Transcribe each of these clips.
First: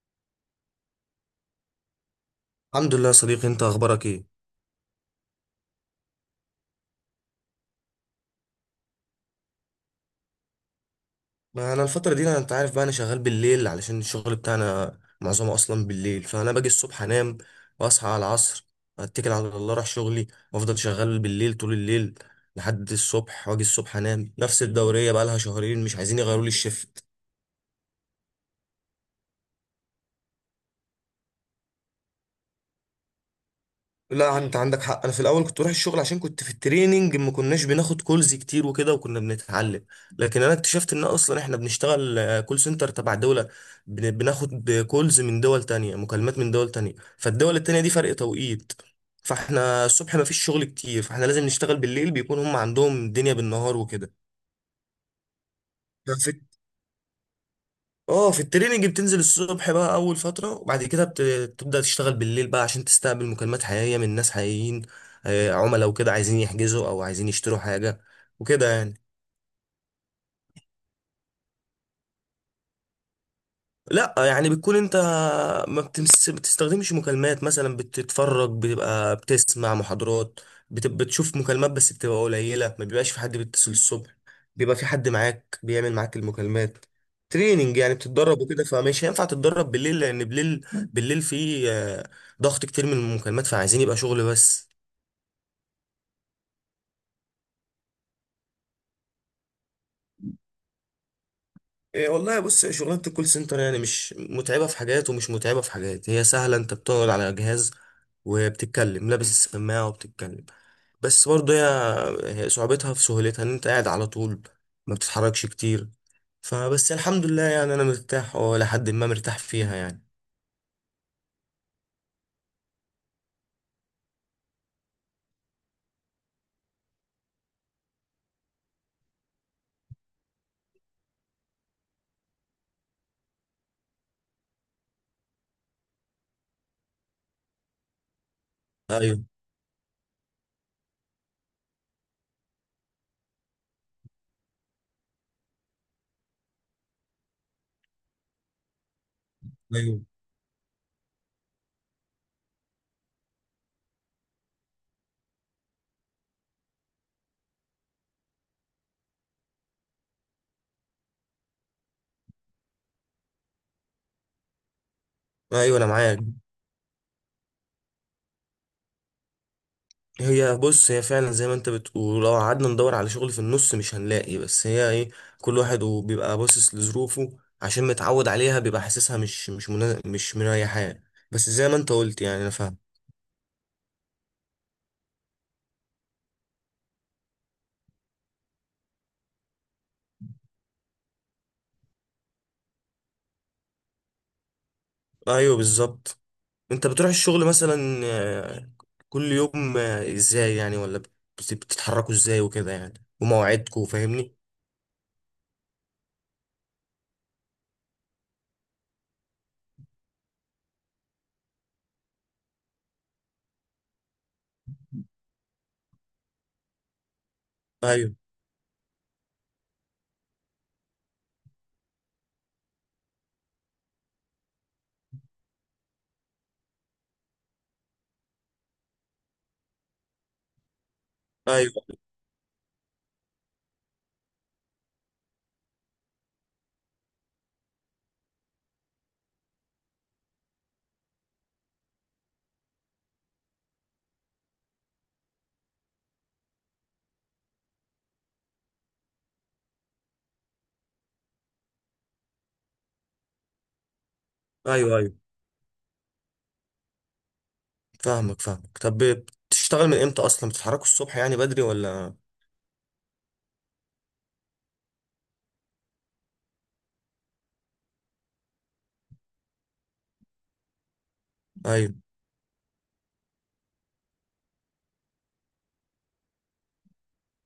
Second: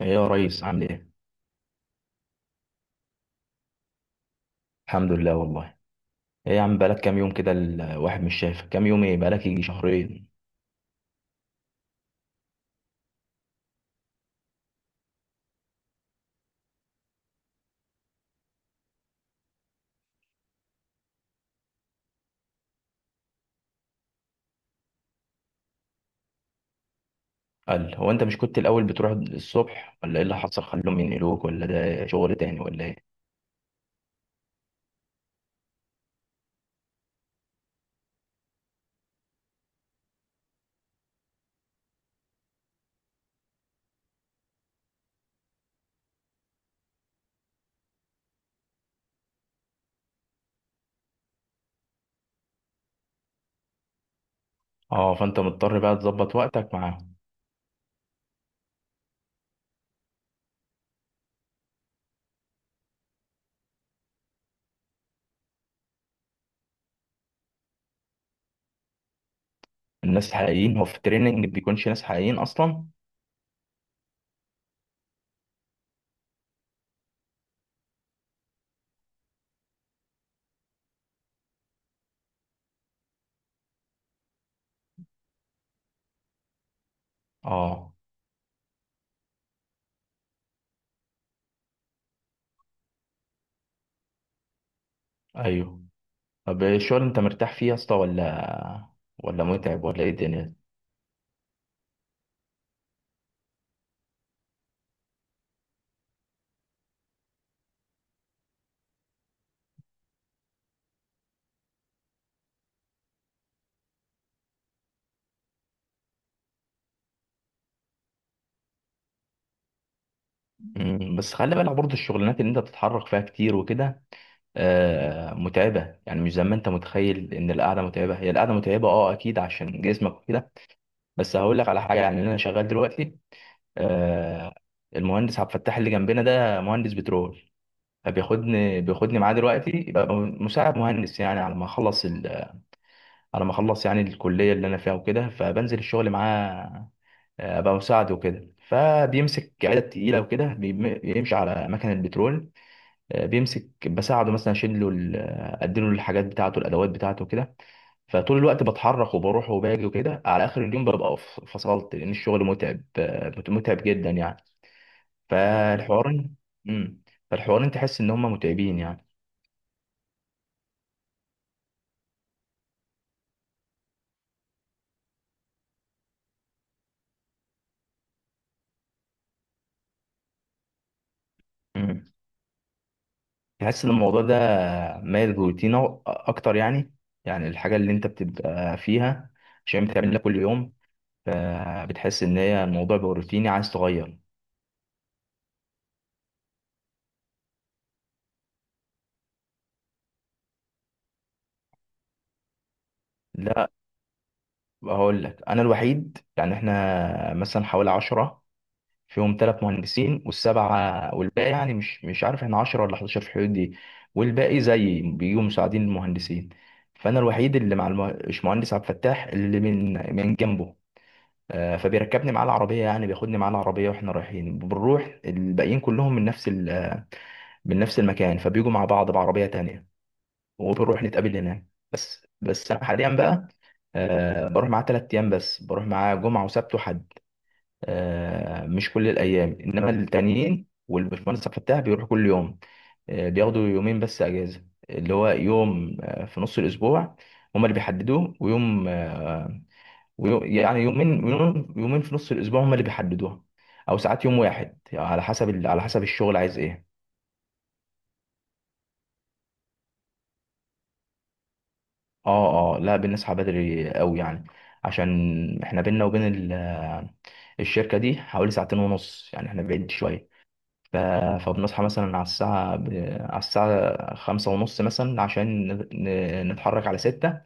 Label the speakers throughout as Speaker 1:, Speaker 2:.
Speaker 1: ايه يا ريس، عامل ايه؟
Speaker 2: الحمد لله يا صديقي، انت اخبارك ايه؟
Speaker 1: الحمد لله والله. ايه يا عم، بقالك كام يوم كده الواحد مش شايفك، كام يوم؟ ايه بقالك؟ يجي شهرين.
Speaker 2: ما انا الفتره دي، انت عارف بقى، انا شغال بالليل علشان الشغل بتاعنا معظمه اصلا بالليل، فانا باجي الصبح انام واصحى على العصر، اتكل على الله اروح شغلي وافضل شغال بالليل طول الليل لحد الصبح، واجي الصبح انام. نفس الدوريه بقى لها شهرين، مش عايزين يغيروا لي الشفت.
Speaker 1: قال، هو انت مش كنت الاول بتروح الصبح ولا ايه اللي حصل؟ خلوهم ينقلوك، ولا ده شغل تاني ولا ايه؟
Speaker 2: لا انت عندك حق، انا في الاول كنت بروح الشغل عشان كنت في التريننج، ما كناش بناخد كولز كتير وكده وكنا بنتعلم. لكن انا اكتشفت ان اصلا احنا بنشتغل كول سنتر تبع دولة. بناخد كولز من دول تانية، مكالمات من دول تانية، فالدول التانية دي فرق توقيت، فاحنا الصبح ما فيش شغل كتير، فاحنا لازم نشتغل بالليل، بيكون هم عندهم الدنيا بالنهار وكده.
Speaker 1: اه، فانت مضطر بقى تظبط وقتك مع.
Speaker 2: اه، في التريننج بتنزل الصبح بقى اول فتره، وبعد كده بتبدا تشتغل بالليل بقى عشان تستقبل مكالمات حقيقيه من ناس حقيقيين، عملاء وكده عايزين يحجزوا او عايزين يشتروا حاجه وكده يعني.
Speaker 1: الناس الحقيقيين، هو في التريننج بيكونش ناس حقيقيين اصلا؟
Speaker 2: لا يعني بتكون انت ما بتستخدمش مكالمات، مثلا بتتفرج، بتبقى بتسمع محاضرات، بتشوف مكالمات بس بتبقى قليلة، ما بيبقاش في حد بيتصل الصبح، بيبقى في حد معاك بيعمل معاك المكالمات. تريننج
Speaker 1: اه.
Speaker 2: يعني بتتدرب وكده، فمش هينفع تتدرب بالليل لان بالليل في ضغط كتير من المكالمات، فعايزين يبقى شغل بس.
Speaker 1: ايوه. طب إيه الشغل؟ انت مرتاح فيه يا اسطى ولا متعب، ولا ايه الدنيا؟
Speaker 2: إيه والله، بص، شغلانة الكول سنتر يعني مش متعبة في حاجات ومش متعبة في حاجات، هي سهلة، انت بتقعد على جهاز وبتتكلم لابس السماعة وبتتكلم. بس برضه هي صعوبتها في سهولتها، ان انت قاعد على طول ما بتتحركش كتير. فبس الحمد لله يعني انا مرتاح، لحد ما مرتاح فيها يعني.
Speaker 1: بس خلي بالك برضه، الشغلانات اللي انت بتتحرك فيها كتير وكده، متعبة. يعني مش زي ما انت متخيل ان القعدة متعبة. هي القعدة متعبة، اه اكيد، عشان جسمك وكده. بس هقول لك على حاجة. يعني انا شغال دلوقتي آه، المهندس عبد الفتاح اللي جنبنا ده مهندس بترول، فبياخدني
Speaker 2: ايوه.
Speaker 1: بياخدني معاه دلوقتي يبقى مساعد مهندس يعني، على ما اخلص على ما اخلص يعني الكلية اللي انا فيها وكده، فبنزل الشغل معاه. ابقى مساعد وكده، فبيمسك عدد
Speaker 2: ايوه.
Speaker 1: تقيلة وكده، بيمشي على مكن البترول. بيمسك بساعده، مثلا اشيل له اديله الحاجات بتاعته، الادوات بتاعته كده. فطول الوقت بتحرك وبروح وباجي وكده، على اخر اليوم ببقى فصلت، لان الشغل متعب، متعب جدا يعني.
Speaker 2: ايوه، انا معاك.
Speaker 1: فالحوار. امم. فالحوارين تحس ان هم متعبين يعني.
Speaker 2: هي بص، هي فعلا زي ما انت بتقول، لو قعدنا ندور على شغل في النص مش هنلاقي. بس هي ايه، كل واحد وبيبقى باصص لظروفه، عشان متعود عليها بيبقى حاسسها مش مش مريحاه. بس زي ما انت
Speaker 1: امم.
Speaker 2: قلت يعني انا فاهم.
Speaker 1: تحس ان الموضوع ده مايل روتين اكتر يعني. يعني الحاجه اللي انت بتبقى فيها، عشان بتعملها كل يوم، فبتحس ان هي الموضوع بقى روتيني، عايز تغير.
Speaker 2: ايوه بالظبط. انت بتروح الشغل مثلا كل يوم، ازاي يعني؟ ولا بتتحركوا ازاي وكده يعني؟
Speaker 1: لا،
Speaker 2: ومواعيدكوا؟ فاهمني.
Speaker 1: هقول لك، انا الوحيد. يعني احنا مثلا حوالي 10، فيهم ثلاث مهندسين والسبعه، والباقي يعني مش عارف، احنا 10 ولا 11 في الحدود دي. والباقي زي بيجوا مساعدين المهندسين. فانا الوحيد اللي مع
Speaker 2: ايوه.
Speaker 1: الباشمهندس عبد الفتاح، اللي من جنبه. فبيركبني معاه العربيه، يعني بياخدني معاه العربيه، واحنا رايحين بنروح. الباقيين كلهم من نفس من نفس المكان، فبيجوا مع بعض بعربيه تانية، وبنروح نتقابل هناك.
Speaker 2: ايوه.
Speaker 1: بس انا حاليا بقى، بروح معاه 3 ايام بس، بروح معاه جمعه وسبت وحد. مش كل الايام، انما التانيين، والبشمهندس فتاح بيروح كل يوم. بياخدوا يومين بس اجازه، اللي هو يوم في نص الاسبوع هما اللي بيحددوه، ويوم، ويوم، يعني يومين، يوم يومين في نص الاسبوع هما اللي بيحددوها. او ساعات يوم واحد،
Speaker 2: ايوه.
Speaker 1: يعني
Speaker 2: ايوه
Speaker 1: على حسب على حسب الشغل عايز ايه.
Speaker 2: فاهمك فاهمك. طب بتشتغل من امتى اصلا؟ بتتحركوا الصبح يعني بدري ولا؟
Speaker 1: اه اه، لا، بنصحى بدري قوي يعني. عشان احنا بينا وبين ال- الشركة دي حوالي ساعتين ونص، يعني احنا بعيد شوية. ف... فبنصحى
Speaker 2: ايوه.
Speaker 1: مثلا على الساعة على الساعة 5:30 مثلا، عشان نتحرك على 6.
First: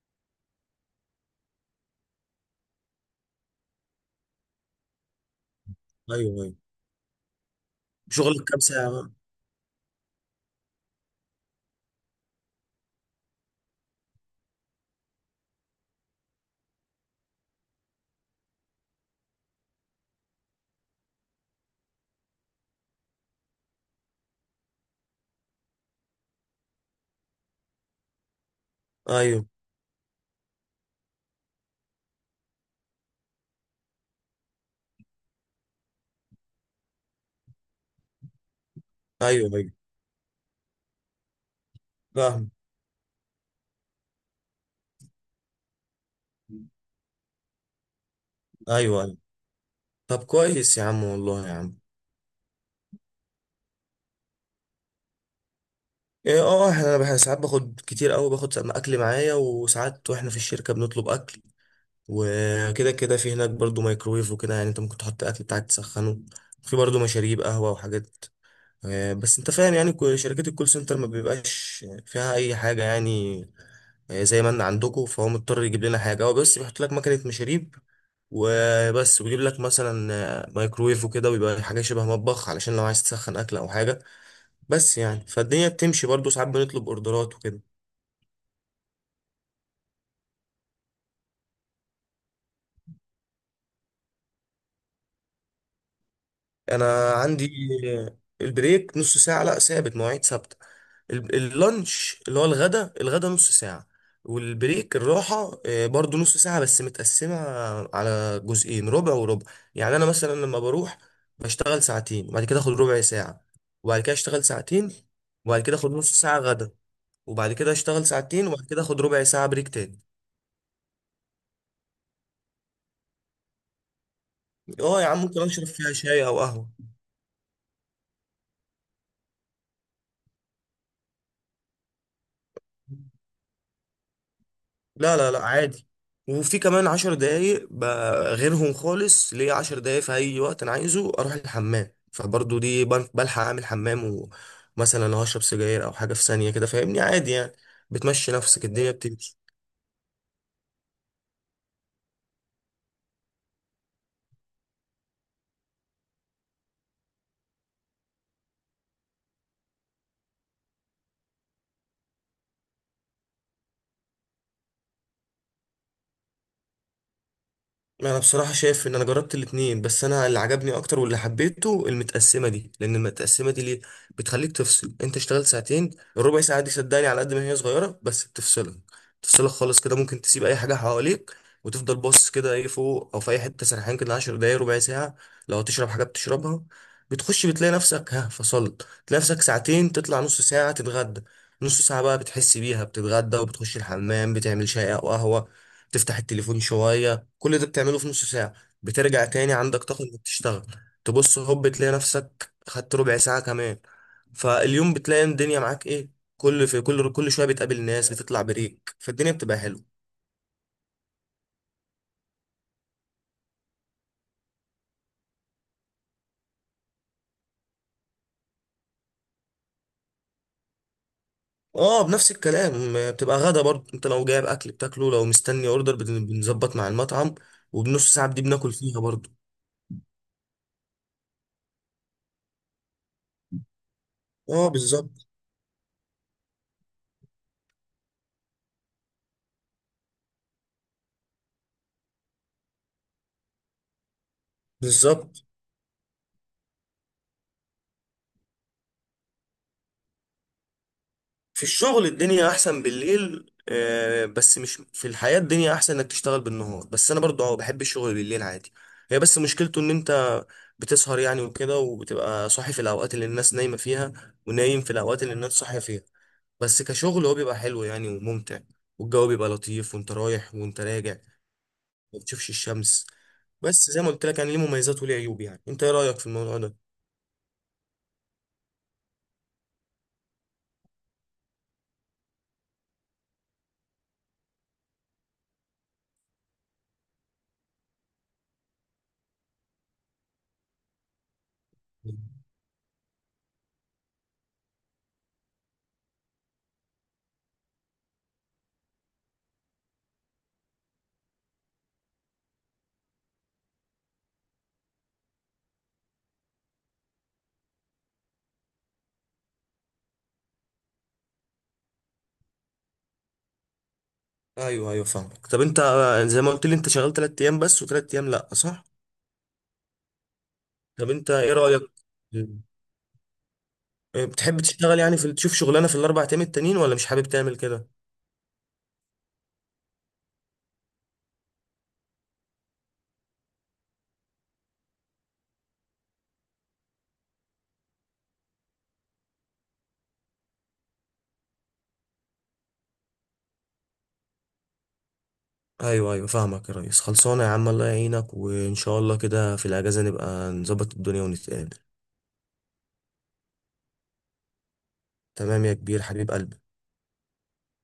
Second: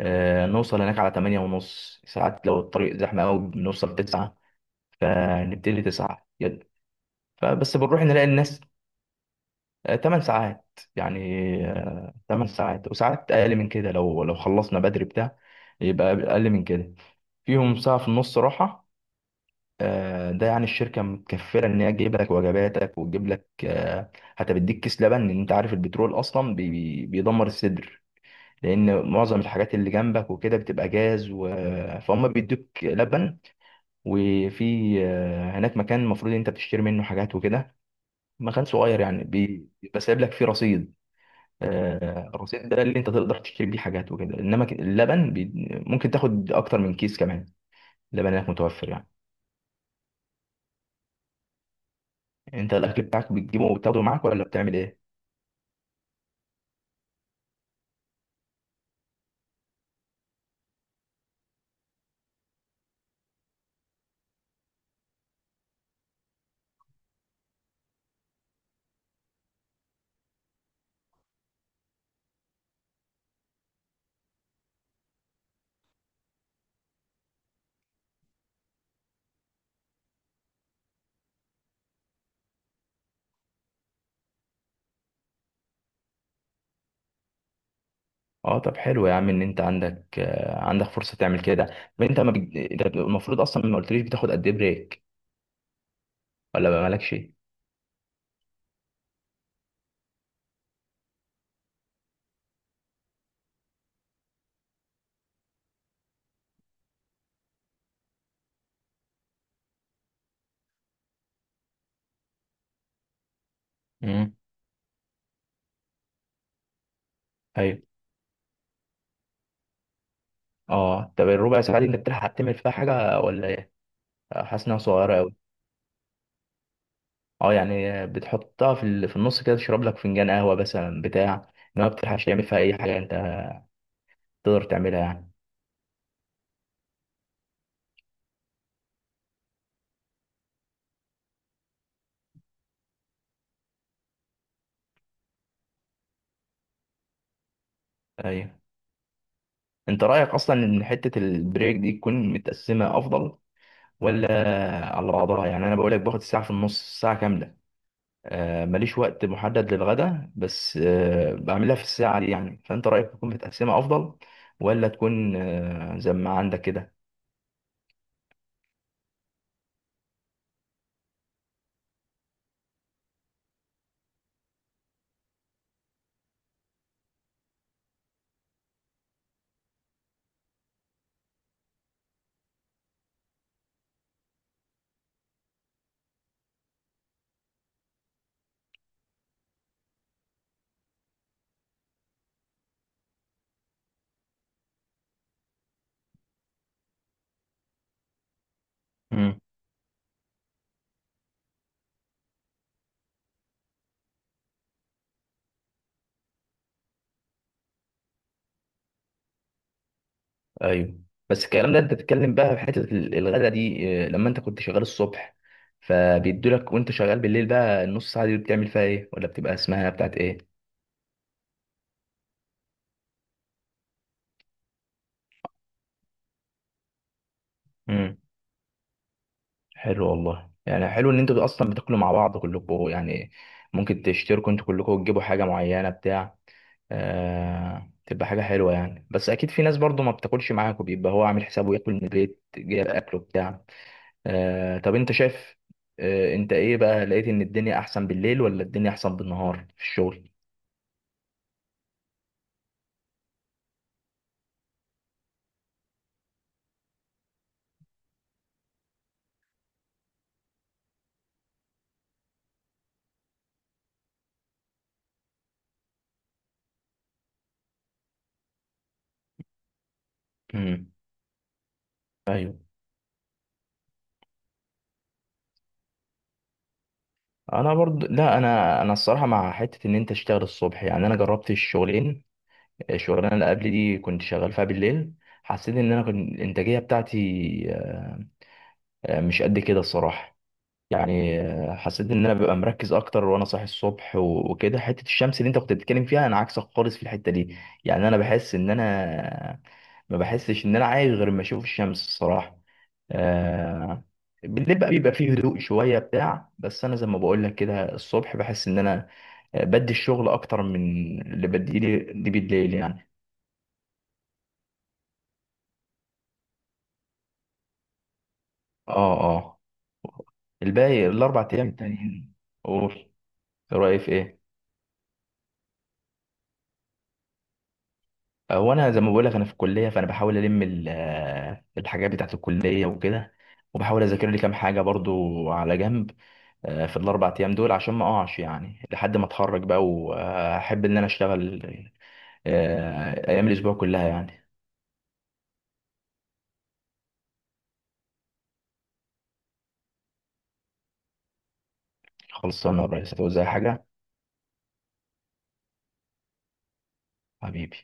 Speaker 1: نوصل هناك على 8:30 ساعات، لو الطريق زحمة أوي بنوصل 9، فنبتدي 9
Speaker 2: ايوه. ايوه.
Speaker 1: فبس بنروح نلاقي
Speaker 2: شغلك
Speaker 1: الناس.
Speaker 2: كام ساعة بقى؟
Speaker 1: 8 ساعات يعني. تمن ساعات، وساعات أقل من كده لو خلصنا بدري بتاع يبقى أقل من كده. فيهم ساعة في النص راحة. ده يعني الشركة متكفلة إن هي تجيب لك وجباتك، وتجيب لك، حتى بتديك كيس لبن، لأن أنت عارف البترول أصلا بيدمر الصدر، لأن معظم
Speaker 2: ايوه.
Speaker 1: الحاجات اللي جنبك وكده بتبقى جاز فهم بيدوك لبن. وفي، هناك مكان المفروض أنت بتشتري منه حاجات وكده، مكان صغير يعني،
Speaker 2: ايوه. ايوه
Speaker 1: بيبقى سايب لك فيه رصيد.
Speaker 2: فاهم.
Speaker 1: الرصيد ده اللي أنت تقدر تشتري بيه حاجات وكده، إنما اللبن ممكن تاخد أكتر من كيس كمان، اللبن هناك متوفر
Speaker 2: ايوه
Speaker 1: يعني.
Speaker 2: ايوه. طب كويس يا عم، والله يا عم.
Speaker 1: يعني انت الاكل بتاعك بتجيبه وبتاخده معاك، ولا بتعمل ايه؟
Speaker 2: ايه؟ اه، احنا أنا ساعات باخد كتير قوي، باخد اكل معايا، وساعات واحنا في الشركة بنطلب اكل وكده كده. في هناك برضو مايكرويف وكده، يعني انت ممكن تحط اكل بتاعك تسخنه، في برضو مشاريب قهوة وحاجات. بس انت فاهم يعني شركات الكول سنتر ما بيبقاش فيها اي حاجة يعني، زي ما ان عندكم، فهو مضطر يجيب لنا حاجة، هو بس بيحط لك مكنة مشاريب وبس، ويجيب لك مثلا مايكرويف وكده، ويبقى حاجة شبه مطبخ علشان لو عايز تسخن أكل أو حاجة. بس يعني فالدنيا بتمشي، برضو ساعات بنطلب أوردرات وكده.
Speaker 1: اه طب حلو يا عم، ان انت عندك فرصه تعمل كده. طب انت ما بج... انت المفروض اصلا ما قلتليش بتاخد قد ايه بريك، ولا ما
Speaker 2: أنا
Speaker 1: مالكش.
Speaker 2: عندي البريك نص ساعة، لا ثابت، مواعيد ثابتة. ال- اللانش اللي هو الغدا، الغدا نص ساعة. والبريك الراحة برضو نص ساعة بس متقسمة على جزئين، ربع وربع. يعني أنا مثلا لما بروح بشتغل ساعتين وبعد كده أخد ربع ساعة، وبعد كده
Speaker 1: امم.
Speaker 2: أشتغل ساعتين وبعد كده أخد نص ساعة غدا، وبعد كده
Speaker 1: ايوه.
Speaker 2: أشتغل ساعتين وبعد كده أخد ربع ساعة بريك تاني.
Speaker 1: اه، طب الربع ساعه دي انت بتلحق تعمل فيها حاجه، ولا ايه؟ حاسس انها
Speaker 2: أه يا
Speaker 1: صغيره
Speaker 2: عم،
Speaker 1: قوي.
Speaker 2: ممكن أشرب فيها شاي أو قهوة.
Speaker 1: اه يعني بتحطها في النص كده، تشرب لك فنجان قهوه مثلا بتاع، ما بتلحقش تعمل فيها اي حاجه انت تقدر تعملها
Speaker 2: لا
Speaker 1: يعني.
Speaker 2: لا لا عادي، وفي كمان 10 دقايق غيرهم خالص، ليا 10 دقايق في أي وقت أنا عايزه أروح الحمام، فبرضو دي بلحق أعمل حمام. ومثلا لو هشرب سجاير أو حاجة في ثانية كده، فاهمني؟ عادي يعني، بتمشي
Speaker 1: ايوه.
Speaker 2: نفسك، الدنيا بتمشي.
Speaker 1: انت رايك اصلا ان حته البريك دي تكون متقسمه افضل، ولا على بعضها؟ يعني انا بقول لك باخد الساعه في النص ساعه كامله. ماليش وقت محدد للغدا، بس بعملها في الساعه دي يعني. فانت رايك تكون متقسمه افضل، ولا تكون زي ما عندك كده؟
Speaker 2: انا بصراحه شايف ان انا جربت الاتنين، بس انا اللي عجبني اكتر واللي حبيته المتقسمه دي، لان المتقسمه دي ليه؟ بتخليك تفصل. انت اشتغلت ساعتين، الربع ساعه دي صدقني على قد ما هي صغيره بس بتفصلك خالص كده. ممكن تسيب اي حاجه حواليك وتفضل باصص كده ايه فوق او في اي حته سرحان كده، 10 دقايق، ربع ساعه. لو تشرب حاجه بتشربها، بتخش بتلاقي نفسك ها فصلت، تلاقي نفسك ساعتين، تطلع نص ساعه تتغدى. نص ساعه بقى بتحس بيها، بتتغدى وبتخش الحمام بتعمل شاي او قهوه، تفتح التليفون شويه. كل ده بتعمله في نص ساعة، بترجع
Speaker 1: امم.
Speaker 2: تاني عندك طاقة انك تشتغل. تبص هوب تلاقي نفسك خدت ربع ساعة كمان. فاليوم بتلاقي الدنيا معاك ايه، كل في كل كل شوية بتقابل ناس، بتطلع بريك، فالدنيا بتبقى حلوة.
Speaker 1: ايوه. بس الكلام ده انت بتتكلم بقى في حته الغدا دي، لما انت كنت شغال الصبح فبيدولك، وانت شغال بالليل بقى النص ساعه دي بتعمل فيها ايه، ولا بتبقى اسمها بتاعت ايه؟
Speaker 2: اه بنفس الكلام، بتبقى غدا برضه. انت لو جايب اكل بتاكله، لو مستني اوردر بنظبط مع المطعم، وبنص
Speaker 1: امم.
Speaker 2: ساعة دي بناكل فيها برضه.
Speaker 1: حلو والله، يعني حلو ان انتوا اصلا بتاكلوا مع بعض كلكم يعني، ممكن تشتركوا انتوا
Speaker 2: اه
Speaker 1: كلكم وتجيبوا
Speaker 2: بالظبط.
Speaker 1: حاجه معينه بتاع. تبقى حاجه حلوه يعني. بس اكيد في ناس برضو ما بتاكلش معاكوا، بيبقى هو عامل حسابه ياكل من البيت، جايب اكله بتاع. طب انت
Speaker 2: بالظبط.
Speaker 1: شايف، انت ايه بقى؟ لقيت ان الدنيا احسن بالليل، ولا الدنيا احسن بالنهار في الشغل؟
Speaker 2: في الشغل الدنيا احسن بالليل، بس مش في الحياة، الدنيا احسن انك تشتغل بالنهار. بس انا برضو اه بحب الشغل بالليل عادي. هي بس مشكلته ان انت بتسهر يعني وكده، وبتبقى صاحي في الاوقات اللي الناس نايمة فيها، ونايم في الاوقات اللي الناس صاحية فيها. بس كشغل هو بيبقى حلو يعني وممتع، والجو بيبقى لطيف وانت رايح وانت
Speaker 1: امم.
Speaker 2: راجع، ما بتشوفش
Speaker 1: ايوه.
Speaker 2: الشمس. بس زي ما قلت لك يعني، ليه مميزات وليه عيوب، يعني انت ايه رأيك في الموضوع ده؟
Speaker 1: انا برضو لا، انا الصراحه مع حته ان انت تشتغل الصبح يعني. انا جربت الشغلين، الشغلانه اللي قبل دي كنت شغال فيها بالليل، حسيت ان انا كنت الانتاجيه بتاعتي، مش قد كده الصراحه يعني. حسيت ان انا ببقى مركز اكتر وانا صاحي الصبح وكده. حته الشمس اللي انت كنت بتتكلم فيها، انا عكسك خالص في الحته دي. يعني انا بحس ان انا، ما بحسش ان انا عايش غير ما اشوف الشمس الصراحه آه، بالليل بقى بيبقى فيه هدوء شويه بتاع، بس انا زي ما بقول لك كده، الصبح بحس ان انا، بدي الشغل اكتر من اللي بديه لي بالليل يعني.
Speaker 2: ايوه. ايوه فاهمك. طب انت زي ما قلت لي انت شغال 3 ايام بس و3 ايام لا، صح؟
Speaker 1: اه اه. الباقي
Speaker 2: طب انت
Speaker 1: الاربع
Speaker 2: ايه
Speaker 1: ايام
Speaker 2: رأيك؟
Speaker 1: التانيين. قول. رايي في ايه؟
Speaker 2: بتحب تشتغل يعني، في تشوف شغلانة في الاربع ايام التانيين ولا مش حابب تعمل كده؟
Speaker 1: هو انا زي ما بقول لك، انا في الكليه، فانا بحاول الم الحاجات بتاعت الكليه وكده، وبحاول اذاكر لي كام حاجه برضو على جنب. في ال4 ايام دول، عشان ما اقعش يعني لحد ما اتخرج بقى، واحب ان انا اشتغل ايام الاسبوع كلها يعني.
Speaker 2: ايوه. ايوه فاهمك يا ريس. خلصانه يا عم، الله يعينك، وان شاء الله كده في الاجازه نبقى نظبط الدنيا ونتقابل.
Speaker 1: خلصانه يا ريس، هتعوز اي حاجه؟
Speaker 2: تمام يا كبير حبيب قلبي.
Speaker 1: حبيبي.